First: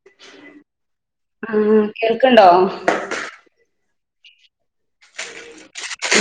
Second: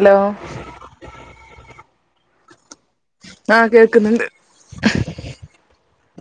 Hello ആഹ് കേൾക്കണ്ടോ ആഹ് കേൾക്കുന്നുണ്ട്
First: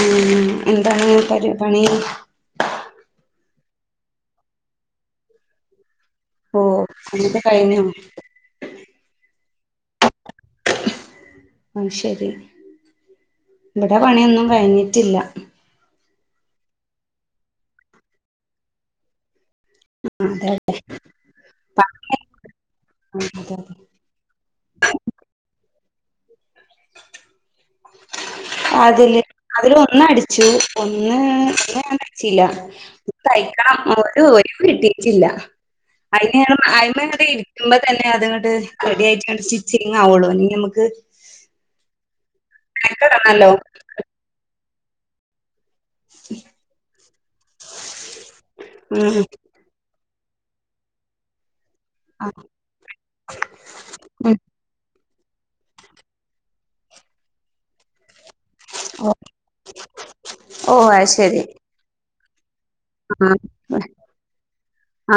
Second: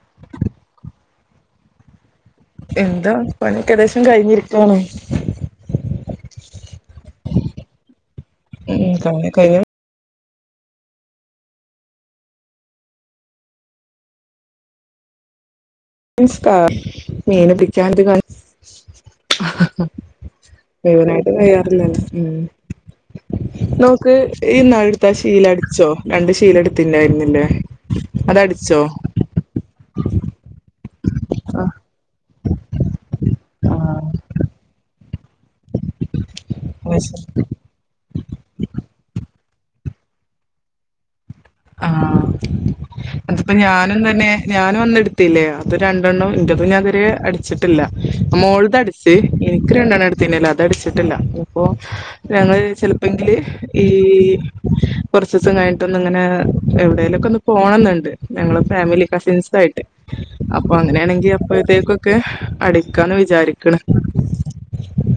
മ്മ് എന്താണ് പരി പണി എന്താ പണിക്കേദേശം കഴിഞ്ഞിരിക്കുണു ഓഹ് പണിയൊക്കെ കയിഞ്ഞോ മ്ഹ് കയിഞ്ഞു കയിഞ്ഞു അത്ശരി ഇവിടെ പണിയൊന്നും കഴിഞ്ഞിട്ടില്ല നിസ്കാ നീനപ്പിച്ചാന്തികൊ അതെ മുഴുവനായിട്ട് അതെ അതെ കയ്യറില്ലല്ലോ ക്ക്‌ ഈ നാടുത്ത ആ ശീലടിച്ചോ രണ്ട് ശീല എടുത്തിണ്ടായിരുന്നില്ലേ അതട അതില് അതില് ഒന്ന അടിച്ചു ഒന്ന് ആഹ് ഒ ഞ അടിച്ചില്ല തയ്ക്കണം ഒരു ആഹ് ഒഴികിട്ടിട്ടില്ല അതിന് അതി്മ ഇരിക്കുമ്പോ തന്നെ അത്ങ്ങട്ട് റെഡി ആയിട്ട് ഇങ്ങ് സ്റ്റിച്ചിങ് ആവുള്ളൂ അല്ലെങ്കി നമുക്ക് ആഹ മെനക്കെടണല്ലോ അതിപ്പോ ഞാനും തന്നെ ഞാനും അന്നെടു ത്തില്ലേ അത് രണ്ടെണ്ണം ഇന്റത് ഞാതിരെ അടിച്ചിട്ടില്ല മോൾത് അടിച്ച് ഉം എനിക്ക് രണ്ടെണ്ണം ന്നല്ല അത അടിച്ചിട്ടില്ല അപ്പൊ ഞങ്ങൾ ചില പെന്തില് ഈ കുറച്ച് ദിവസം കഴിഞ്ഞിട്ടൊന്നിങ്ങനെ എവിടെേലൊക്കെ ഒന്ന് പോണംന്നുണ്ട് ഞങ്ങള് ഫാമിലി ഓ കസിൻസുവായിട്ട് അപ്പൊ ഓ അങ്ങനെയാണെങ്കി അപ്പഴ്തേക്കൊക്കെ അടി ആ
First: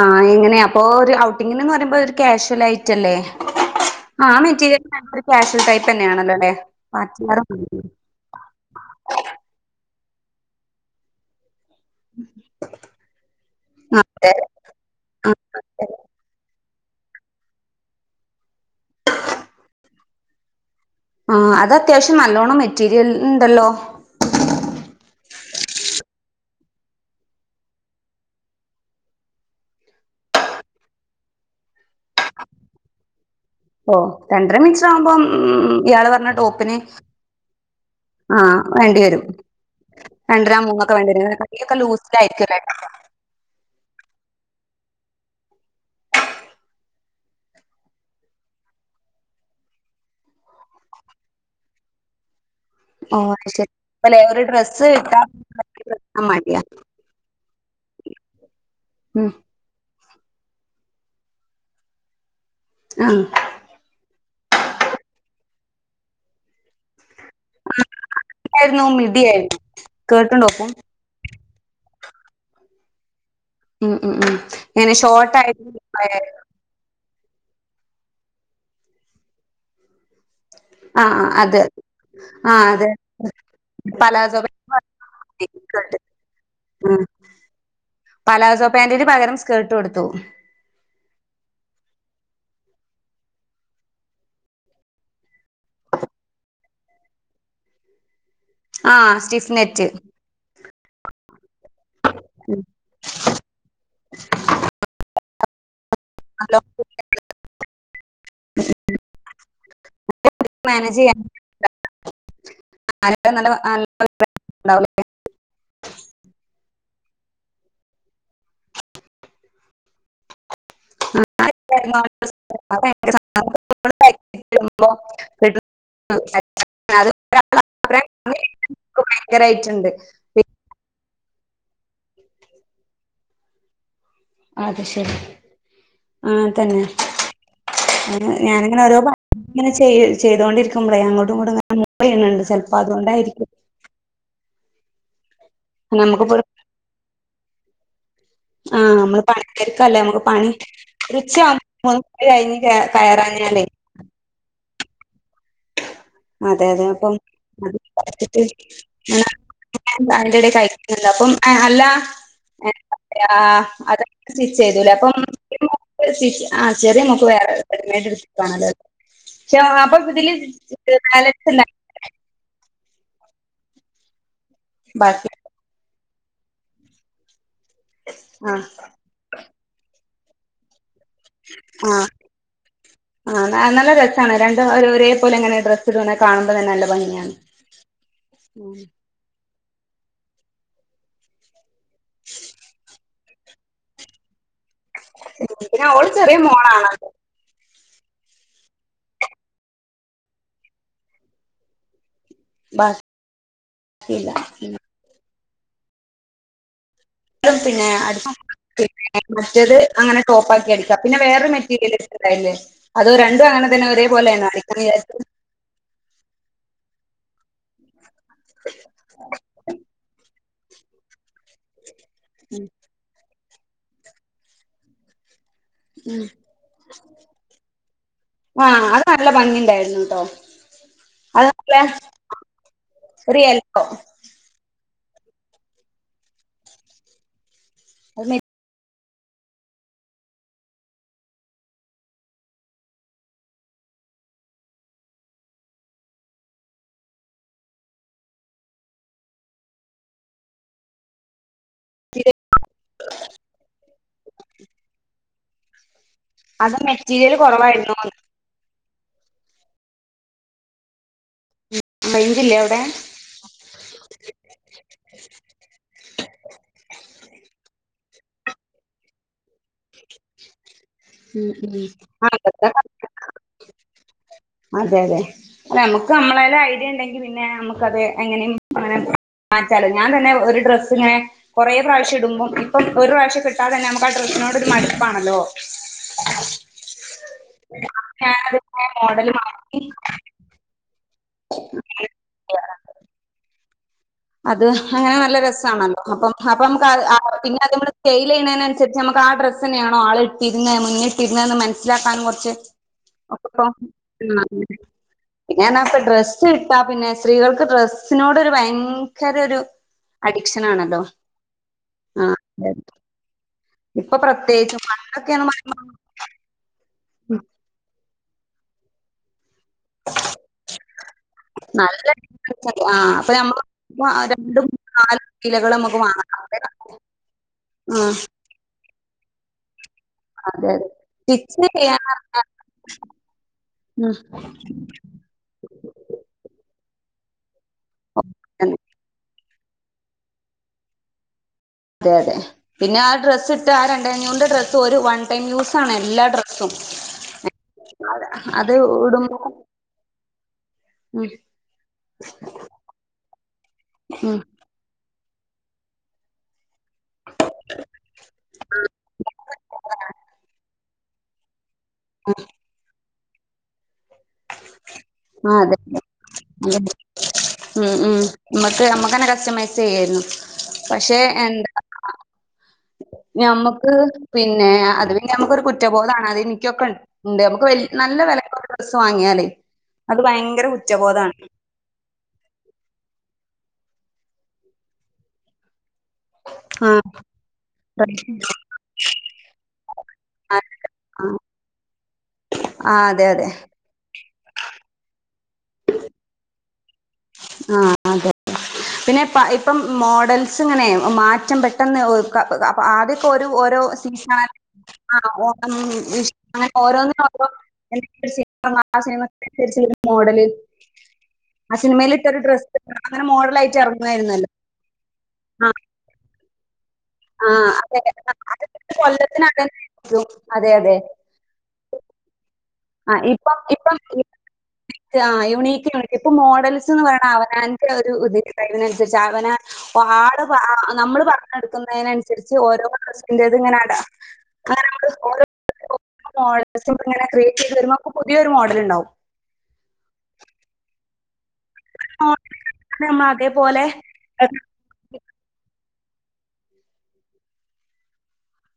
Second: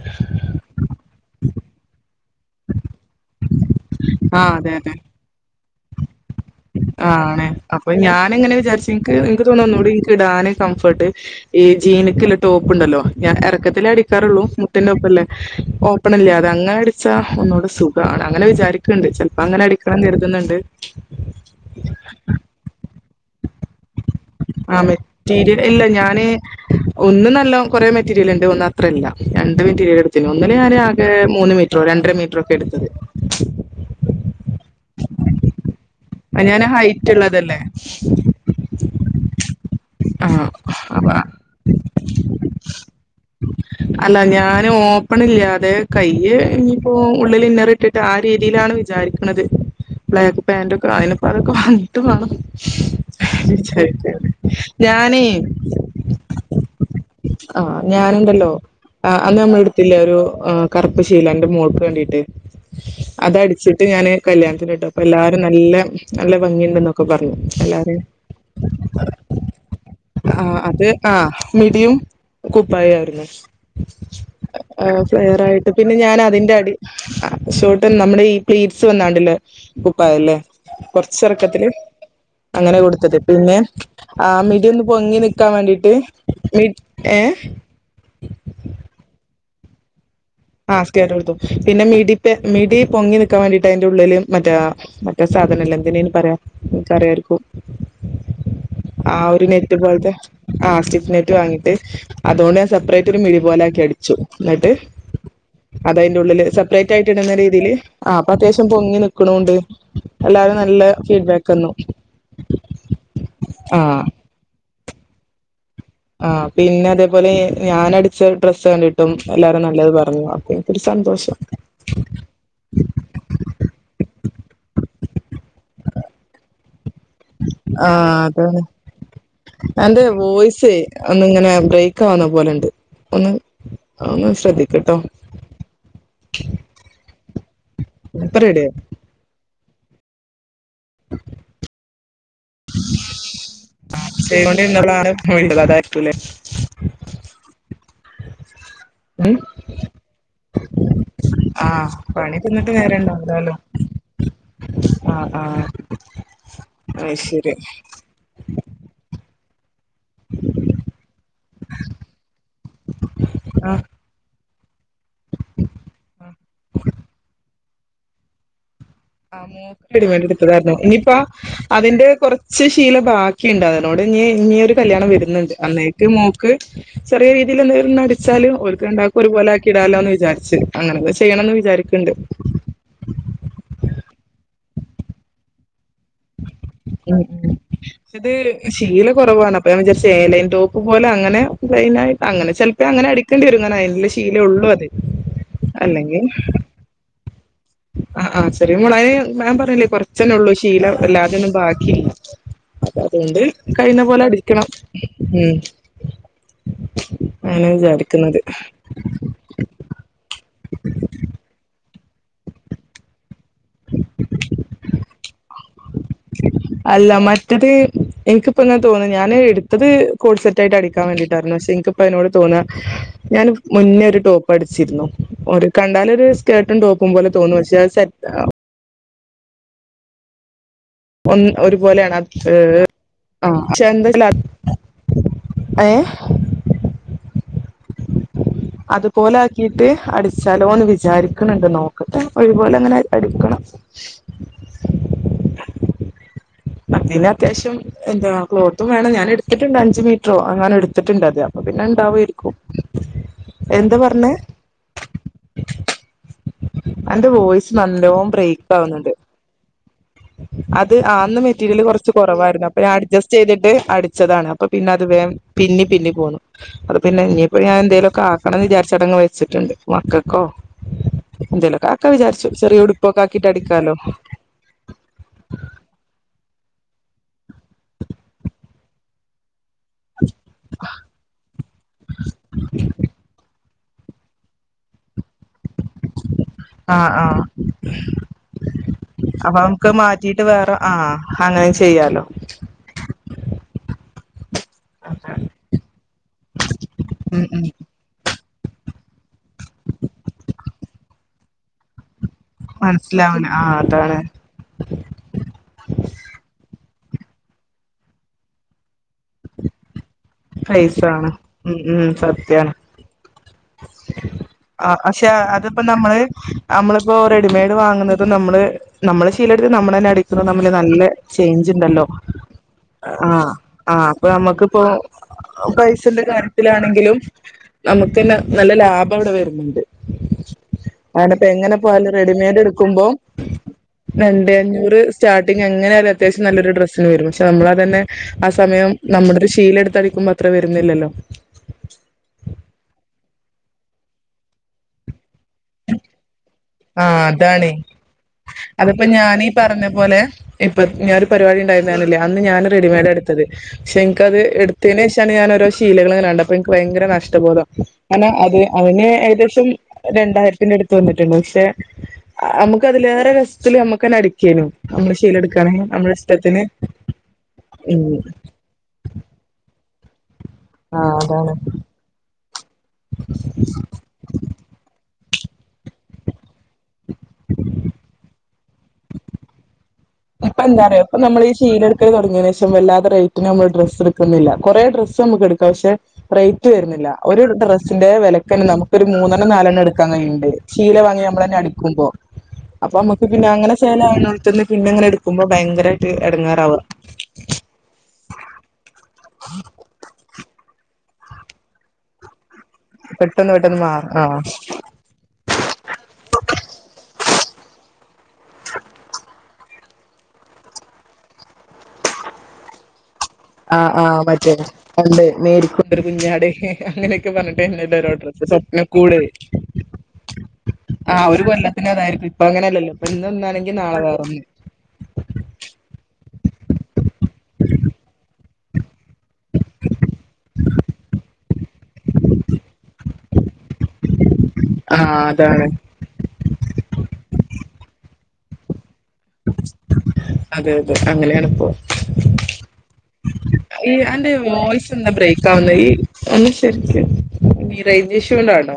ആ എങ്ങനെയ അപ്പൊ ഒരു ഔട്ടിംഗിനെന്ന് പറയുമ്പോ ഒരു ക്യാഷ്വൽ ആയിറ്റല്ലേ ആ ആഹ് അതെ മെറ്റീരിയൽ അതെ ഫാബ്രിക് ക്യാഷ്വൽ ടൈപ്പ് തന്നെയാണല്ലോ അല്ലേ ആണ് അപ്പൊ ഞാനങ്ങനെ വിചാരിച്ച് എനിക്ക് എനിക്ക് തോനുന്നൂ എനിക്ക് ഇടാന് കംഫർട്ട് ഈ ജീനക്ക്ലെ ടോപ്പ് ഉണ്ടല്ലോ ഞാൻ ഇറക്കത്തിലേ ആ അതെ അടിക്കാറുള്ളൂ ഒപ്പല്ലേ ആ ഓപ്പൺല്ല അത അങ്ങന അടിച്ചാ ഒന്നുകടെ സുഖണ് അങ്ങനെ വിചാരിക്ക ക്ക്ണ്ട് ചെൽപ്പം അങ്ങനെ അടിക്കണം കരുതുന്നുണ്ട് ഉം അത് അത്യാവശ്യം നല്ലോണ്ണം മെറ്റീരിയൽ ഉണ്ടല്ലോ ആഹ് മെറ്റീരിയൽ ഇല്ല ഞാന് ഒന്നും നല്ല കൊറെ മെറ്റീരിയൽ ഉണ്ട് ഒന്ന് അത്രല്ല രണ്ട് മെറ്റീരിയൽ എടുത്തി ഒന്ന ഞാൻ ആകെ മൂന്ന് മെ റ്റർ രണ്ടര മീറ്ററ ഒക്കെ എടുത്തത് ഓഹ് രണ്ടര മീറ്റർ ആവുമ്പം ഉം ഇയാൾ പ അയ്ൻ ഞാൻ ഹൈറ്റ് ഉള്ളതല്ലേ ആഹ് വേണ്ടിവരും ആ രണ്ടരാം മൂന്നൊക്കെ വേണ്ടി അപ്പ വരും കൈ ഒക്കെ ലൂസ് ലായിരിക്കല്ലോ ഉ അല്ല ഞാന് ഓപ്പൺ ഇല്ലാതെ കൈ ഇനിയിപ്പോ ഉള്ളിൽ ഇന്നറി ഇട്ടി ആ രീതിയിലാണ് വിചാരിക്കണുന്നത് ബ്ലാക്ക് പാാന്റക്കെ അതിനപ്പ അതൊക്കെ വട്ട വേണം ഓഹ് ശരി അല്ലേ വിചാരിക്കണ്ട് ഒരു ഡ്രസ്സ് ഞാനേ വിറ്റാൽ [unintelligible] മടിയ ആഹ് ഞാനുണ്ടല്ലോ ഉം അന്ന് നമ്മള എടു ത്തില്ല ഒരു കറുപ്പ് ശീല ഇന്റെ മോൾക്ക് വേണ്ടിട്ട് ആ അതടിച്ചിട്ട് ഞാന് കല്യാണത്തിനിട്ട് അപ്പൊ എല്ലാരും നല്ല നല്ല ഭംഗിയുണ്ട എന്നൊക്കെ പറഞ്ഞു ആ, എല്ലാരെ ആയിരുന്നു മിടിയായിരുന്നു സ്കേർട്ടും ആഹ് ടോപ്പും അത് ആഹ് മിടിയും കുപ്പായ ആയിരുന്നു ഉം ഉം ഉം ഇങ്ങനെ ആഹ് ഫ്ലെയർ ഷോർട്ടായിട്ട് ആയിട്ട് പിന്നെ ഞാൻ ആഹ് അതിന്റെ അടി ആഹ് ഷോട്ട നമ്മുടെ ഈ പ്ലേറ്റ്സ് വന്നാണ്ടല്ലേ കുപ്പായല്ലേ ആഹ് അത് കൊറച്ചിറക്കത്തില് ആഹ് അങ്ങനെ അതെ കൊടുത്തത് പിന്നെ പലാസോ ആമി മിഡി ഒന്ന് പൊങ്ങി നിക്കാൻ വേണ്ടിട്ട് സ്കേർട്ട് ഉം ഏഹ് പലാസോ പാാന്റിന് പകരം സ്കർട്ട് കൊടുത്തു ആഹ് സ്കെട്ട് കൊടുത്തും പിന്നെ മിടി മിടി പൊങ്ങി നിക്കാൻ വേണ്ടിട്ട് അതിന്റെ ഉള്ളിലും മറ്റേ മറ്റേ സാധന ഇല്ലേ എന്തിന അയ്ൻ പറയാ ഇങ്ങക്ക് അറിയാരിക്കോ [inaudible] ആഹ് ഒരു നെറ്റ് പോലത്തെ ആഹ് സ്റ്റിഫ്നെറ്റ് വാങ്ങിട്ട് അതുകൊണ്ട് ഞാൻ സെപ്പറേറ്റ് ഒരു മിടി പോലെ ആക്കി അടിച്ചു എന്നിട്ട് അത അയ്ന്റെ ഉള്ളില് സെപ്പറേറ്റ് ആയിട്ട് ഇടുന്ന രീതിയിൽ ആ അപ്പൊ അത്യാവശ്യം പൊങ്ങി നിക്കണണ്ട് എല്ലാതെ നല്ല മാനേജ് ചെയ്യാൻ ഫീഡ്ബാക്ക്ന്നു ആളുകൾ നല്ല ആഹ് [unintelligible] ആഹ് പിന്നെ അതേപോലെ ഞാനടിച്ച ഡ്രസ് കണ്ടിട്ടും എല്ലാരും നല്ലത് പറഞ്ഞു അപ്പൊ ഒരു സന്തോഷം [unintelligible] ആഹ് അതാണ് ഭയങ്കരായിട്ടുണ്ട് അന്റെ വോയ്സെ ഒന്ന് ങ്ങനെ ബ്രേക്ക് വുന്ന പോലെണ്ട് ഒന്ന് ഒന്ന് അത് ശ്രദ്ധിക്കട്ടോ ശരി ആഹ് തന്നെ ഇപ്പ റെഡിയായി ഞാനിങ്ങനെ ഓരോ പണി ങ്ങനെ ചെയ് ചെയ്തോണ്ടിരിക്കുമ്പളേ അങ്ങോട്ടും ഇങ്ങട്ടും ഇങ്ങനെ മൂവ് ചെയ്യണിണ്ട് ചിലപ്പോ അതൊണ്ടായിരിക്കും ആഹ് ചെയ്തൊണ്ടിന്നള്ളല്ല അതായിരിക്കലേ നമുക്കിപ്പോ ആഹ് നമ്മള് പണി തിരിക്കല്ലേ നമുക്ക് പണി ആ ഒരുച്ഛയാവുമ്പോ മൂന്ന് മൂന്നര കഴിഞ്ഞ് കയറാഞ്ഞാലേ ആഹ് ആഹ് അതെ അതെ അപ്പം [unintelligible] ഭക്ഷണം അതിന്റെടെ കഴിക്കുന്നുണ്ട് അപ്പം അല്ല എന്ത പറയാ ആ അതാ സ്റ്റിച്ച് ചെയ്തലേ അപ്പം സ്റ്റിച്ച് ആ ചെറിയ മോക്ക് വേറെ കെമയട്ട് എടുത്തിട്ടണല്ലോ [unintelligible] ആഹ് മോക്ക് റെഡിമൈൻഡ് എടുത്തൂടർന്നോ ഇനിയിപ്പ ബാലൻസ് ഉണ്ടായി അതിന്റെ കുറച്ച് ശീല ബാക്കിണ്ട് അതിനോണ്ട് ഇഞ്ഞി ഇനിയൊരു കല്യാണം ബാക്കി വരുന്നുണ്ട് അന്നേട്ട് മോക്ക് ചെറിയ രീതില് എന്തേലും ഒന്ന് അടിച്ചാല് ആ ഓല്ക്ക് രണ്ടാക്കും ഒരുപോല ആക്കി ഇടാലൊന്ന് വിചാരിച്ച് അങ്ങനൊക്കെ ചെയ്യണന്ന് ആ വിചാരിക്ക്ണ്ട് ആഹ് നല്ല രസാണ് രണ്ടും ഒരേ പോലെ ങ്ങനെ ഡ്രസ് ട്ടിങ്ങനെ കാണുമ്പോ തന്നെ നല്ല ഭംഗിയാണ് ഉം ഇത് ശീല കുറവാണ് അപ്പൊ ഞാൻ വിചാരിച്ചു എലൈൻടോപ്പ് പോലെ അങ്ങനെ ലൈനായിട്ട് അങ്ങനെ ചെലപ്പോ അങ്ങനെ അ ടിക്കേണ്ടി വരും കാരണം അയിനുള്ള ശീലേ ഒള്ളൂ അത് പിന്നെ ഓള് ചെറിയ മോളാണ് ആഹ് ആഹ് ചെറിയ മോളായാലും ഞൻ പറഞ്ഞില്ലേ കൊറച്ചന്നെ ഒള്ളൂ ശീല വല്ലാതൊന്നും ബാക്കിയില്ല അപ്പൊ അതോണ്ട് കയ്യിണ പോലെ ബാക്കിയില്ല അടിക്കണം ഉം അങ്ങനെ വിചാരിക്കുന്നത് മറ്റത് അങ്ങനെ ടോപ്പാക്കി അടിക്കാ പിന്നെ വേറൊരു മെറ്റീരിയൽ ഇടിത്തിട്ട് ഇണ്ടായിരുന്നില്ലേ അതോ രണ്ടും അങ്ങനെ തന്നെ ഒരേപോലെയാണോ അടിക്കാൻ വിചാരിച്ചത് അല്ല മറ്റത് എനിക്കിപ്പോങ്ങെനെ തോന്ന ഞാന് എടുത്തത് കോട്സെറ്റ് റ്റായിട്ട് അടിക്കാൻ വേണ്ടിയിട്ടായിരുന്നു പക്ഷെ ഇൻക് പ്പൊ അയിനൊണ്ട് തോന്നാ ഞാന് മുന്നേ ഒരു ടോപ്പ് അടിച്ചിരുന്നു ഒരു കണ്ടാലൊരു സ്കേർട്ടും ടോപ്പും പോലെ തോന്നും പക്ഷേ അത് സെറ്റ് ആആഹ് അത് നല്ല ഭംഗിണ്ടായിരുന്നു ട്ടോ ഒ അത് നല്ല ഒരുപോലെയാണ് ഏഹ് ഒരു ആഹ് പക്ഷ യെല്ലോ ന്താ ഏഹ് അത് മെ അതുപോലെ ആക്കിട്ട് അടിച്ചാലോന്ന് വിചാരിക്കണണ്ട് നോക്കട്ടെ ഒഴിവ് പോലെങ്ങനെ അടിക്കണം അ [inaudible] അതിന് അത്യാവശ്യം എന്താ ക്ലോത്തും വേണം ഞാൻ എടുത്തിട്ടുണ്ട് അഞ്ച് മീറ്ററോ എങ്ങാൻ എടുത്തിട്ടുണ്ട് അത് അപ്പ പിന്നെ മെറ്റീരിയൽ ണ്ടാവാരിക്കും എന്താ പറഞ്ഞെ അത് അന്റെ മെറ്റീരിയൽ വോയിസ് കൊറവായിരുന്നു നല്ലോം ബ്രേക്ക് ആവുന്നുണ്ട് അത് ആന്ന് മെറ്റീരിയല് കുറച്ച് റേഞ്ചില്ലേ കുറവായിരുന്നു അപ്പൊ അവിടെ? ഞാൻ അഡ്സ്റ്റ് ചെയ്തിട്ട് അടിച്ചതാണ് അപ്പൊ പിന്നെ അത് വേം പിന്നി പിന്നി പോന്നു അത് പിന്നെ ഇഞ്ഞിപ്പോ ഞാൻ എന്തേലൊക്കാക്കണം ന്ന് വിചാരിച്ചടങ് വെച്ചിട്ടുണ്ട് മക്കക്കോ ഉം ഉം എന്തെലൊക്കാക്ക വിചാരിച്ചു ചെറിയ ആഹ് ഉടുപ്പൊക്കക്കിട്ട് അടിക്കാലോ അതെ അതെ ഞമ്മക്ക് ഞമ്മളെല് ഐഡിയ ണ്ടെങ്കി പിന്നെ നമ്മക്ക്ത് എങ്ങനെയും അങ്ങനെ മാറ്റാലോ ഞാൻ തന്നെ ഒരു ഡ്രസ്സിങ്ങനെ കൊറെ പ്രാവശ്യം ഇടുമ്പോം ഇപ്പൊ ഒരു പ്രാവശ്യെ ട്ടാ തന്നെ നമ്മക്ക് ആ ഡ്രസ്സിനോട് ഒരു മട്പ്പാണല്ലോ ആഹ് ആഹ് മോഡൽ അപ്പം മാറ്റി നമ്മക് മാറ്റ വെട്ടീട്ട് വേറെ ആഹ് അങ്ങനെ ചെയ്യാലോ ചെയ്യാറുണ്ട് അത് അങ്ങനെ നല്ല രസാണല്ലോ അപ്പം അപ്പ നമുക്ക് ആ ഉം പിന്നെ ഉം നമ്മള്. സെയില് ചെയ്യുന്നതിനനുസരിച്ച് നമുക്ക് ആ ഡ്രസ് തന്നെയാണോ ആൾ ഇട്ടിരുന്നത് മുന്നിട്ടിരുന്നതെന്ന് മനസ്സിലാക്കാനും കുറച്ച്. മനസ്സിലാവൂല അപ്പപ്പോ ആഹ് അതാണ് പിന്നെന്ന് പറഞ്ഞ ഡ്രസ്സ് ഇട്ടാ പിന്നെ സ്ത്രീകൾക്ക് ഡ്രസ്സിനോട് ഒരു ഭയങ്കര. [unintelligible] അഡിക്ഷൻ പൈസ ആണല്ലോ വാണം ഉ ഉം ആ സത്യാണ്. അതെ. ഇപ്പൊ പ്രത്യേകിച്ചും ആഹ് പക്ഷെ പണ്ടൊക്കെന്ന് പറയുമ്പോ അതിപ്പോ നമ്മള് നമ്മളിപ്പോ റെഡിമെയ്ഡ് വാങ്ങുന്നത് നമ്മള് നമ്മള്. ശീലടുത്ത് നമ്മള് തന്നെ അടിക്കുന്നത് നമ്മില് നല്ല ചേഞ്ച് ഉണ്ടല്ലോ? നല്ല ഉണ്ട്. ആ അപ്പൊ ആഹ് ആഹ അപ്പൊ നമ്മള് രണ്ടും നമ്മക്കിപ്പോ. നാല് കിലകൾ നമുക്ക് പൈസന്റെ വാങ്ങാം ആ അതെ കാര്യത്തിലാണെങ്കിലും നമുക്ക് തന്നെ നല്ല ലാഭം ഇവിടെ വരുന്നുണ്ട്. അതെ അയനെ പൊ സ്റ്റിച്ച് എങ്ങനെ പോയാലും റെഡിമെയ്ഡ് എടുക്കുമ്പോ. ഉം സ്റ്റാർട്ടിംഗ് എങ്ങനെ ആയാലും അത്യാവശ്യം നല്ലൊരു ഡ്രസ്സിന് വരും പക്ഷ നമ്മളത് തന്നെ ആ ഉം സമയം നമ്മളൊരു ശീലടുത്ത്. അടിക്കുമ്പോ അത്ര വരുന്നില്ലല്ലോ? അതെ അതെ പിന്നെ ആ ഡ്രസ്സ് ഇട്ട് ആ രണ്ടെ അഞ്ഞൂറിന്റെ ഡ്രസ്സ് ഒരു വൺ ടൈം യൂസ്. എല്ലാ ഡ്രസും. ആഹ് അതാണ് അതിപ്പോ ഞാനീ പറഞ്ഞ പോലെ ഇപ്പൊ ഞാനൊരു ഉം പരിപാടി ഉണ്ടായിരുന്നു പറഞ്ഞിലേ അന്ന് ഞാൻ റെഡിമെയ്ഡ എടു ത്തത് പക്ഷെ എനിക്കത് ഉം എടുത്തതിന് ശേഷാണ് ഞാൻഓരോ ശീലകള് ങ്ങനെ കണ്ടത്. അപ്പൊ എനിക്ക് ഭയങ്കര നഷ്ടപോധം കാരണം അത് അതിന് ഏകദേശം രണ്ടായിരത്തി വന്നിട്ടുണ്ട് പക്ഷെ നമുക്കതിലേറെ രസത്തില് നമുക്കന്നെ അടി ക്കേനു. ആ അതെ ശീലെടുകാണെങ്കിൽ നമ്മുടെ ഇഷ്ടത്തിന് ഉം നമുക്ക് തന്നെ കസ്റ്റമൈസ് ചെയ്യായിരുന്നു ആഹ് പക്ഷേ. അതാണ് ഞമ്മക്ക് പിന്നെ അത് പിന്നെ നമുകൊരു കുറ്റബോധാണ് അതി ഇ കൊകെണ്ട് നമുക്ക് നല്ല വിലക്ക് ഡ്രസ്സ് വാങ്ങിയാലേ? അത് ഇപ്പൊ ഭയങ്കര എന്താറിയോ ഇപ്പ കുറ്റബോധാണ് നമ്മള് ഈ ശീലടുത്ത്. ക്കൽ തുടങ്ങിയതിന് ശേഷം വല്ലാതെ റേറ്റിന് നമ്മള് ഡ്രസ്സ് എടുക്കുന്നില്ല കുറെേ ഡ്രസ്സ് നമുക്ക് എടുക്കാം പക്ഷെ. റേറ്റ് ആ വരുന്നില്ല ഒരു ഡ്രസ്സിന്റെ വിലക്കെന്നെ നമുക്ക് ഒരു മൂന്നെണ്ണം നാലെണ്ണം എടു എടുക്കാൻ കയിണ്ട് ആ ശീല വാങ്ങി നമ്മൾ തന്നെ അടിക്കുമ്പോ ആ അപ്പൊ അതെ നമ്മുക്ക് പിന്നെ അതെ അങ്ങനെ. ചേലാ യോട് ത്ത്ന്ന് പിന്നെങ്ങനെ എടുക്കുമ്പോ ഭയങ്കരമായിട്ട് എടങ്ങാറാവ. ആ അതെ പിന്നെ ഇപ്പം മോഡൽസ് ഇങ്ങനെ മാറ്റം പറ്റി പെട്ടെന്ന് അപ്പൊ ആദ്യൊക്കെ ഒരു പെട്ടെന്ന് പെട്ടെന്ന് ഓരോ മാറും ആ സീസണ [unintelligible] [unintelligible] മോഡല്. ആ സിനിമയിൽ ഇട്ടൊരു ഡ്രസ് അങ്ങെനെ മോഡൽ. ആ ആ് മറ്റേ പണ്ട് ആ മേരികുണ്ടൊരു കുഞ്ഞാട് അങ്ങനെ. ആ അതെ പറഞ്ഞി്ട്ട് സ്വപ്ന അതൊക്കെ കൂടെ കൊല്ലത്തിന് അതന്നെ ആയിരിക്കും അതെ അതെ ആ ഒരു കൊല്ലം. പിന്നതായിരിക്കും ഇപ്പ അങ്ങനെയല്ല ലോ ഇപ്പ ആ ഇന്ന് ഇപ്പം ഒന്നാണെ ഇപ്പം നാളൊന്ന. ആ യുണീക്ക് യൂണിക്ക് ഇപ്പൊ മോഡൽസ് എന്ന് പറയ്ണെ അവനാന്റെ [unintelligible] അവനാൻ. പാടെ പറഞ്ഞ് നമ്മള് പറഞ്ഞെടുക്കുന്നതിനനുസരിച്ച് ഓരോ ഡ്രസിന്റേത് ഇങ്ങനെ അട ആ [unintelligible] അതാണ് മോഡൽസ് ഇങ്ങനെ ക്രിയേറ്റ് ചെയ്ത് വരുമ്പോ നമുക്ക് പുതിയൊരു മോഡൽ ഉണ്ടാവും. അതെ അതെ അങ്ങനെയാണ് ഇപ്പോ. മോഡൽ നമ്മൾ അതേപോലെ [unintelligible] ബ്രേക്ക് ആവുന്നെ [unintelligible] കൊണ്ടാണോ?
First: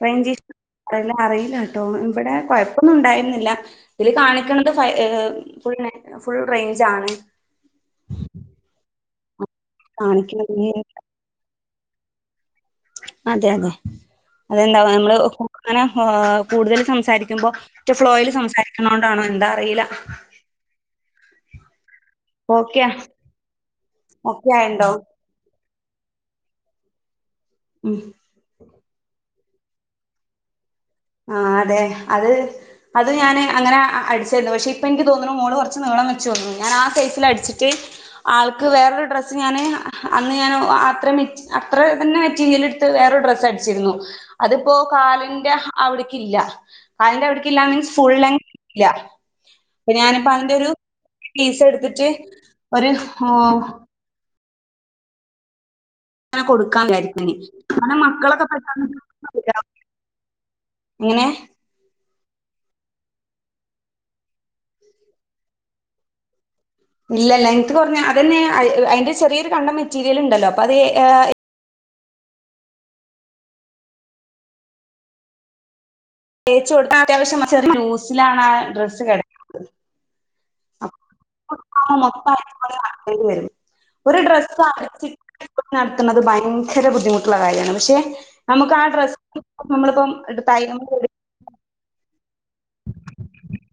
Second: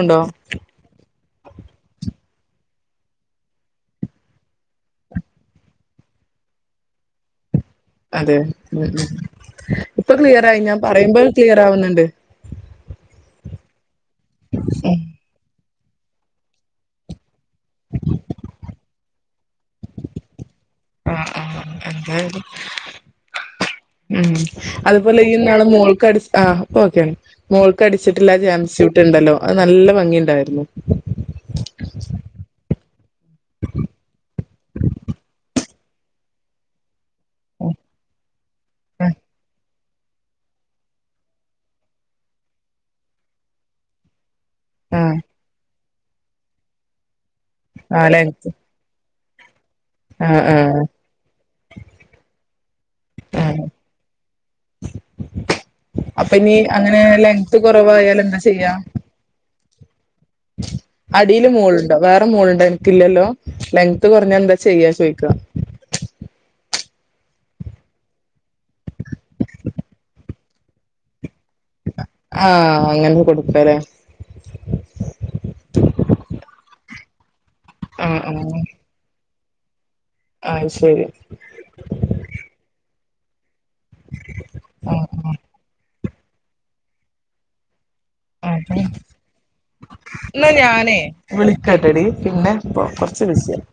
[unintelligible] അറിയില്ല കേട്ടോ ഇവിടെ കൊഴപ്പൊന്നും ഉണ്ടായിരുന്നില്ല. ഇതിൽ കാണിക്കുന്നത് ഫ ഫുൾ ഫുൾ റേഞ്ച് ആണ്. അതെ ഉ ഉ ഇപ്പൊ കാണിക്കണത് ക്ലിയറായി ഞാൻ പറയുമ്പോൾ ക്ലിയർ ആവുന്നുണ്ട്. അതെ അതെ അതെന്താവോ നമ്മള് അങ്ങനെ കൂടുതൽ സംസാരിക്കുമ്പൊ. ുമ്പോറ്റു ഫ്ലോയിൽ സംസാരിക്കുന്നോണ്ടാണോ എന്താ അറിയില്ല? ആ ആ അത് ഓക്കെയാ ഉ ഓക്കെ ആയിണ്ടോ അതുപോലെ. പിന്നാണ് മോൾക്കടിച്ച് ആഹ് ഇപ്പൊ ഓക്കെയാണ് ഉം മോൾക്കടിച്ചിട്ട് ഇല്ലാരുന്ന് ജം‍സ്യൂട്ട് ഉണ്ടല്ലോ അത് നല്ല ഭംഗിയുണ്ടായിരുന്നു ആഹ് അതെ അത് അത് ഞാന് അങ്ങനെ അടിച്ചാരുന്നു പക്ഷേ ഇപ്പൊ എനിക്ക് തോന്നുണു മോള് കൊർച്ച് നീളം വെച്ച് തോന്നു ഞാനാ ആ സൈസ് ല അടിച്ചിട്ട് ആൾക്ക് വേറൊരു ഡ്രസ്സ് ഞാന് അന്ന് ഞാന് അത്ര മെറ്റ് അത്ര തന്നെ മെറ്റീരിയൽ എടുത്ത് വേറൊരു ഡ്രസ്സ് അടിച്ചിരുന്നു അതിപ്പോ ആ ആ, കാലിന്റെ അവിടിക്കില്ല കാലിന്റെ അവിടക്കില്ല മീൻസ് ഫുൾ ലെങ്ത്. ഇല്ല്യാ പ്പ ആ ഞാനിപ്പോ അവന്റെ ആ ഒരു പീസ എടുത്തിട്ട് ഒരു ആ ആഹ് അപ്പൊ അങ്ങനെ ഇനി കൊടുക്കാൻ അങ്ങനെ വിചാരിക്കും ഇനി. ലെങ്ങ്ത് കാരണം കുറവായാലെന്താ മക്കളൊക്കെ ചെയ്യാ പെട്ടെന്ന് ഇങ്ങനെ അടില് മോളുണ്ടോ വേറെ മോളുണ്ടോ നിനക്കില്ലല്ലോ ലെങ്ത്ത് കൊറഞ്ഞാ എന്താ ചെയ്യാ ചോയ്ക്കാ ഇല്ല ലെങ്ത് കുരഞ്ഞ അതന്നെ അതിന്റെ ചെറിയൊരു കണ്ടം മെറ്റീരിയൽ ഉണ്ടല്ലോ അപ്പോ അത് അഹ് ആഹ് അങ്ങനെ കൊടുക്കാല്ലേ തേച്ച കൊടുത്താ അത്യാവശ്യം ചെറിയ ആഹ് ലൂസിലാണാ ഡ്രസ്സ് കെ ആയ്ശരി ആഹ് മൊത്തം [unintelligible] വരും ഒരു ഡ്രസ്സ് ആഹ് അടിച്ചിട്ട് [unintelligible] ക്കുന്നത് ഭയങ്കര ബുദ്ധിമുട്ടുള്ള കാര്യമാണ് പക്ഷേ ആഹ് നമുക്ക് അതെ ആ ഡ്രസ്സ് ഇപ്പോം നമ്മളിപ്പം എട് തൈ കൊണ്ട് എട് വിളിക്കാട്ടടി പിന്നെ കൊറച്ച് ബിസിയാണ്